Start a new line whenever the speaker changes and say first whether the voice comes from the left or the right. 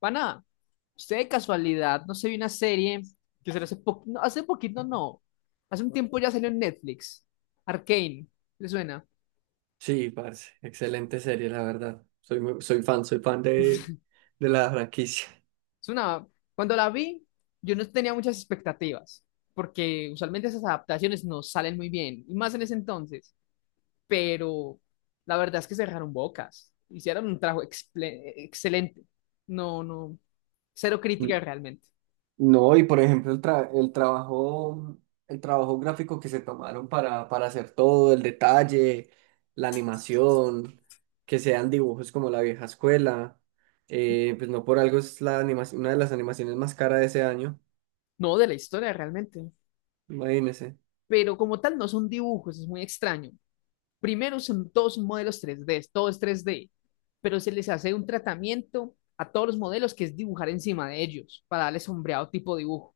left: Pana, usted de casualidad no se vio una serie que se hace poquito, no, hace un tiempo ya salió en Netflix, Arcane, ¿le suena?
right: Sí, parce, excelente serie, la verdad. Soy soy fan, de la franquicia.
left: Es una, cuando la vi, yo no tenía muchas expectativas, porque usualmente esas adaptaciones no salen muy bien, y más en ese entonces, pero la verdad es que se dejaron bocas, hicieron un trabajo excelente, no, no, cero crítica
right: N-
left: realmente,
right: No, y por ejemplo, el trabajo gráfico que se tomaron para hacer todo, el detalle, la animación, que sean dibujos como la vieja escuela, pues no por algo es la animación, una de las animaciones más caras de ese año,
left: no de la historia realmente,
right: imagínense,
left: pero como tal no son dibujos, es muy extraño. Primero son todos modelos tres d, todo es 3D, pero se les hace un tratamiento a todos los modelos que es dibujar encima de ellos para darle sombreado tipo dibujo.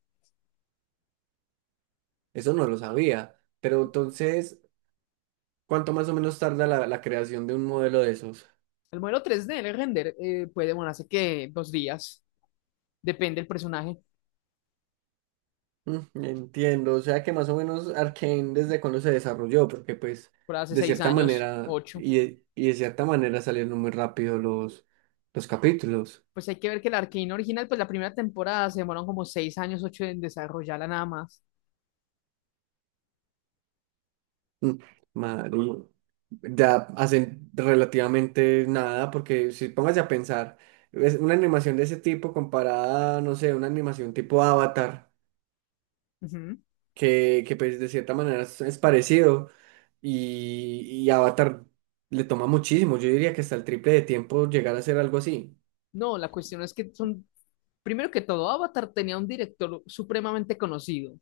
right: eso no lo sabía, pero entonces, ¿cuánto más o menos tarda la creación de un modelo de esos?
left: El modelo tres d, el render, puede demorarse que dos días, depende del personaje,
right: Mm, entiendo, o sea que más o menos Arkane desde cuando se desarrolló, porque pues
left: por hace
right: de
left: seis
right: cierta
left: años,
right: manera
left: ocho.
right: y de cierta manera salieron muy rápido los capítulos.
left: Pues hay que ver que el Arcane original, pues la primera temporada se demoraron como seis años, ocho en desarrollarla nada más.
right: Mm, marica, ya hacen relativamente nada, porque si póngase a pensar, es una animación de ese tipo comparada, no sé, una animación tipo Avatar,
left: Ujú.
right: que pues de cierta manera es parecido y Avatar le toma muchísimo, yo diría que hasta el triple de tiempo llegar a hacer algo así.
left: No, la cuestión es que son, primero que todo, Avatar tenía un director supremamente conocido,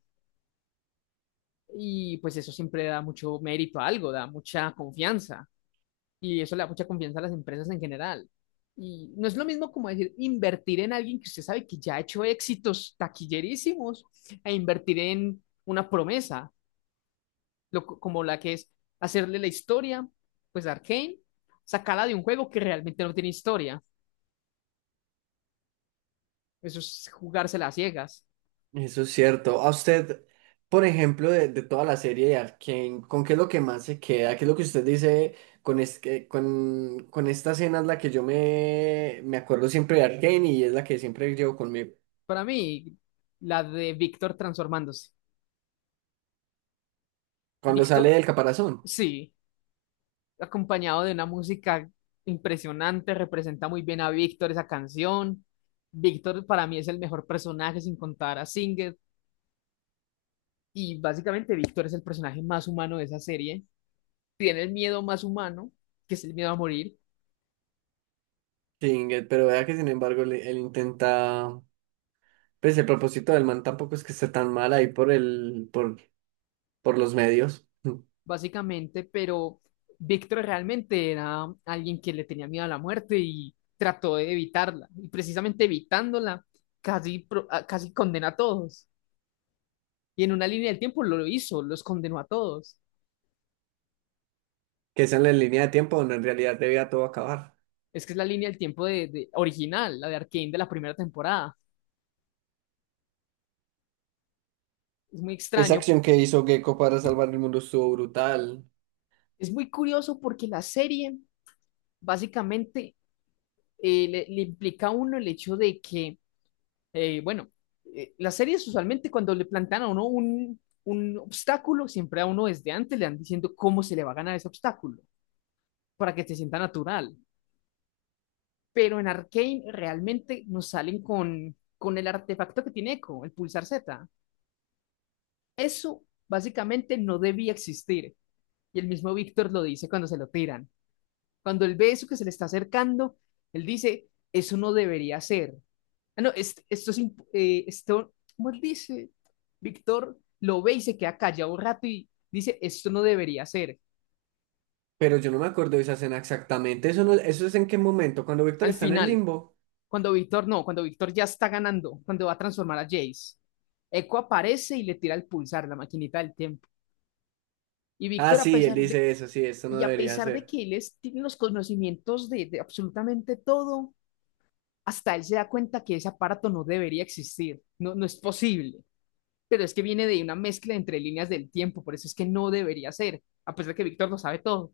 left: y pues eso siempre da mucho mérito a algo, da mucha confianza y eso le da mucha confianza a las empresas en general. Y no es lo mismo como decir invertir en alguien que usted sabe que ya ha hecho éxitos taquillerísimos a invertir en una promesa, como la que es hacerle la historia, pues a Arcane, sacarla de un juego que realmente no tiene historia. Eso es jugársela a ciegas.
right: Eso es cierto. A usted, por ejemplo, de toda la serie de Arkane, ¿con qué es lo que más se queda? ¿Qué es lo que usted dice con esta escena es la que yo me acuerdo siempre de Arkane y es la que siempre llevo conmigo?
left: Para mí, la de Víctor transformándose.
right: Cuando sale
left: Víctor,
right: del caparazón.
left: sí, acompañado de una música impresionante, representa muy bien a Víctor esa canción. Víctor para mí es el mejor personaje sin contar a Singer y básicamente Víctor es el personaje más humano de esa serie. Tiene el miedo más humano, que es el miedo a morir,
right: Sí, pero vea que sin embargo él intenta, pues el propósito del man tampoco es que esté tan mal ahí por los medios.
left: básicamente, pero Víctor realmente era alguien que le tenía miedo a la muerte y trató de evitarla. Y precisamente evitándola, casi, casi condena a todos. Y en una línea del tiempo lo hizo, los condenó a todos.
right: Que es en la línea de tiempo donde en realidad debía todo acabar.
left: Es que es la línea del tiempo de original, la de Arcane de la primera temporada. Es muy
right: Esa
left: extraño.
right: acción que hizo Gecko para salvar el mundo estuvo brutal.
left: Es muy curioso porque la serie básicamente le implica a uno el hecho de que, eh, bueno, las series usualmente cuando le plantean a uno un obstáculo, siempre a uno desde antes le van diciendo cómo se le va a ganar ese obstáculo para que se sienta natural. Pero en Arcane realmente nos salen con el artefacto que tiene Echo, el pulsar Z. Eso básicamente no debía existir. Y el mismo Víctor lo dice cuando se lo tiran. Cuando él ve eso que se le está acercando, él dice, eso no debería ser. Ah, no, esto es, esto, ¿cómo él dice? Víctor lo ve y se queda callado un rato y dice, esto no debería ser.
right: Pero yo no me acuerdo de esa escena exactamente. Eso no, eso es en qué momento, cuando Víctor
left: Al
right: está en el
left: final,
right: limbo.
left: cuando Víctor no, cuando Víctor ya está ganando, cuando va a transformar a Jace, Echo aparece y le tira el pulsar, la maquinita del tiempo. Y
right: Ah,
left: Víctor, a
right: sí, él
left: pesar de,
right: dice eso, sí, esto no
left: y a
right: debería
left: pesar de
right: ser.
left: que tiene los conocimientos de absolutamente todo, hasta él se da cuenta que ese aparato no debería existir, no, no es posible, pero es que viene de una mezcla entre líneas del tiempo, por eso es que no debería ser, a pesar de que Víctor lo sabe todo.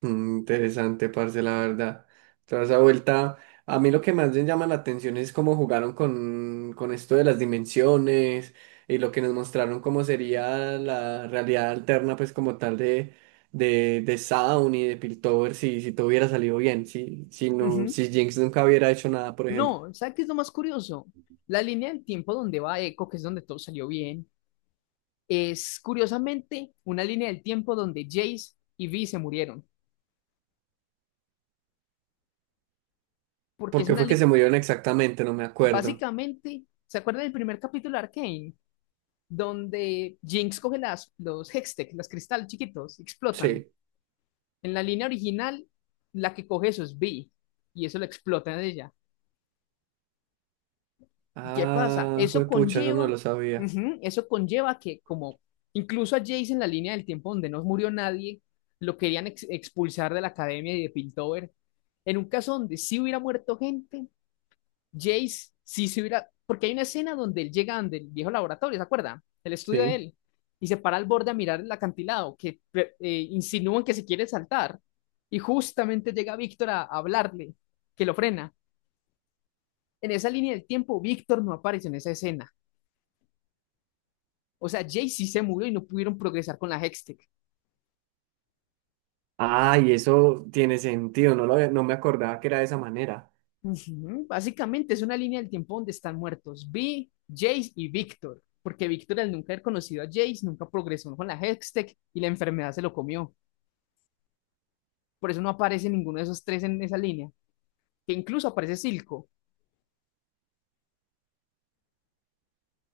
right: Mm, interesante, parce, la verdad. Toda esa vuelta. A mí lo que más me llama la atención es cómo jugaron con esto de las dimensiones y lo que nos mostraron cómo sería la realidad alterna, pues como tal de Sound y de Piltover, si todo hubiera salido bien, no,
left: Ujú.
right: si Jinx nunca hubiera hecho nada, por ejemplo.
left: No, ¿sabes qué es lo más curioso? La línea del tiempo donde va Echo, que es donde todo salió bien, es curiosamente una línea del tiempo donde Jace y Vi se murieron. Porque
right: ¿Por
left: es
right: qué
left: una
right: fue que se
left: línea.
right: murieron exactamente? No me acuerdo.
left: Básicamente, ¿se acuerdan del primer capítulo de Arcane? Donde Jinx coge los Hextech, los cristales chiquitos, explotan.
right: Sí.
left: En la línea original, la que coge eso es B y eso lo explota en ella. ¿Y qué pasa?
right: Ah,
left: Eso
right: juepucha, eso no
left: conlleva,
right: lo sabía.
left: ujú, eso conlleva que, como incluso a Jace en la línea del tiempo donde no murió nadie, lo querían expulsar de la academia y de Piltover. En un caso donde sí hubiera muerto gente, Jace sí se hubiera, porque hay una escena donde él llega donde el viejo laboratorio, ¿se acuerda? El estudio de
right: Sí.
left: él, y se para al borde a mirar el acantilado, que insinúan que se quiere saltar, y justamente llega Víctor a hablarle, que lo frena. En esa línea del tiempo, Víctor no aparece en esa escena. O sea, Jay sí se murió y no pudieron progresar con la Hextech.
right: Ah, y eso tiene sentido, no me acordaba que era de esa manera.
left: Ujú. Básicamente es una línea del tiempo donde están muertos Vi, Jace y Víctor, porque Víctor, al nunca haber conocido a Jace, nunca progresó con la Hextech y la enfermedad se lo comió. Por eso no aparece ninguno de esos tres en esa línea, que incluso aparece Silco.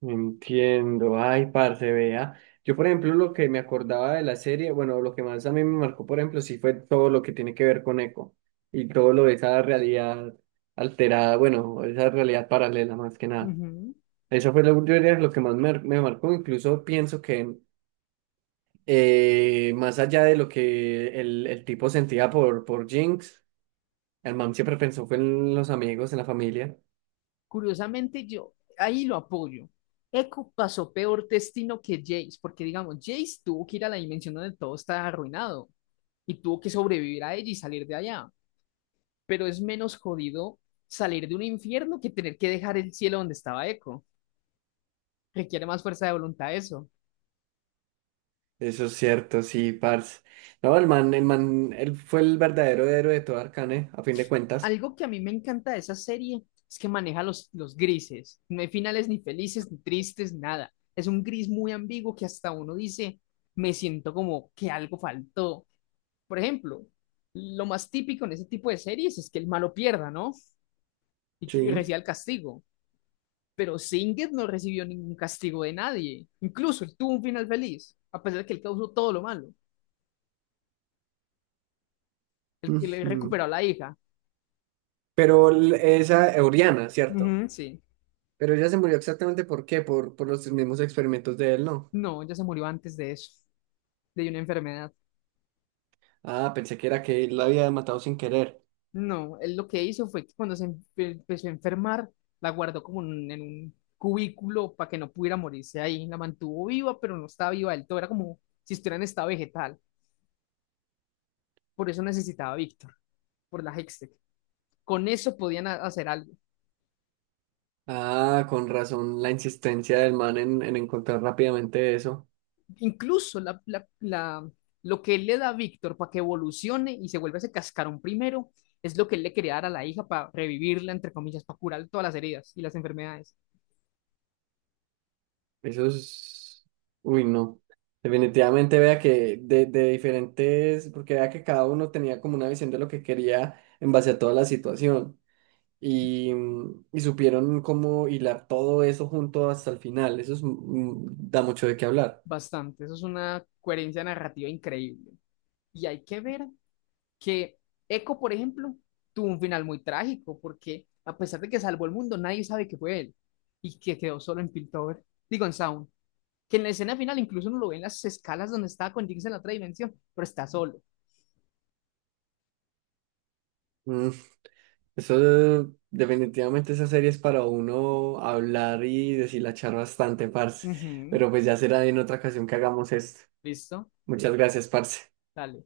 right: Entiendo, ay, parce, vea. Yo, por ejemplo, lo que me acordaba de la serie, bueno, lo que más a mí me marcó, por ejemplo, sí fue todo lo que tiene que ver con Eco y todo lo de esa realidad alterada, bueno, esa realidad paralela más que nada.
left: Ujú.
right: Eso fue lo, yo diría, lo que más me marcó, incluso pienso que más allá de lo que el tipo sentía por Jinx, el man siempre pensó fue en los amigos, en la familia.
left: Curiosamente, yo ahí lo apoyo. Echo pasó peor destino que Jace, porque digamos, Jace tuvo que ir a la dimensión donde todo está arruinado y tuvo que sobrevivir a ella y salir de allá. Pero es menos jodido salir de un infierno que tener que dejar el cielo donde estaba Echo. Requiere más fuerza de voluntad eso.
right: Eso es cierto, sí, parce. No, el man, él fue el verdadero héroe de todo Arcane, a fin de cuentas.
left: Algo que a mí me encanta de esa serie es que maneja los grises. No hay finales ni felices, ni tristes, nada. Es un gris muy ambiguo que hasta uno dice, me siento como que algo faltó. Por ejemplo, lo más típico en ese tipo de series es que el malo pierda, ¿no? Y que
right: Sí.
left: reciba el castigo. Pero Singet no recibió ningún castigo de nadie. Incluso él tuvo un final feliz, a pesar de que él causó todo lo malo. El que le
right: Ujú.
left: recuperó a la hija.
right: Pero esa Euriana, ¿cierto?
left: Ujú. Sí.
right: Pero ella se murió exactamente por qué, por los mismos experimentos de él, ¿no?
left: No, ya se murió antes de eso, de una enfermedad.
right: Ah, pensé que era que él la había matado sin querer.
left: No, él lo que hizo fue que cuando se empezó a enfermar, la guardó como en un cubículo para que no pudiera morirse ahí. La mantuvo viva, pero no estaba viva del todo. Era como si estuviera en estado vegetal. Por eso necesitaba a Víctor, por la Hextech. Con eso podían hacer algo.
right: Ah, con razón la insistencia del man en encontrar rápidamente eso.
left: Incluso lo que él le da a Víctor para que evolucione y se vuelva ese cascarón primero, es lo que él le quería dar a la hija para revivirla, entre comillas, para curar todas las heridas y las enfermedades.
right: Eso es... Uy, no. Definitivamente vea que de diferentes, porque vea que cada uno tenía como una visión de lo que quería en base a toda la situación y, mm, y supieron cómo hilar todo eso junto hasta el final. Eso es, mm, da mucho de qué hablar.
left: Bastante. Eso es una coherencia narrativa increíble. Y hay que ver que eco, por ejemplo, tuvo un final muy trágico porque a pesar de que salvó el mundo, nadie sabe que fue él y que quedó solo en Piltover, digo en Sound, que en la escena final incluso no lo ven las escalas donde estaba con Jinx en la otra dimensión, pero está solo.
right: Mm, eso definitivamente esa serie es para uno hablar y deshilachar bastante, parce.
left: Ujú.
right: Pero pues ya será en otra ocasión que hagamos esto.
left: Listo,
right: Muchas gracias, parce.
left: dale.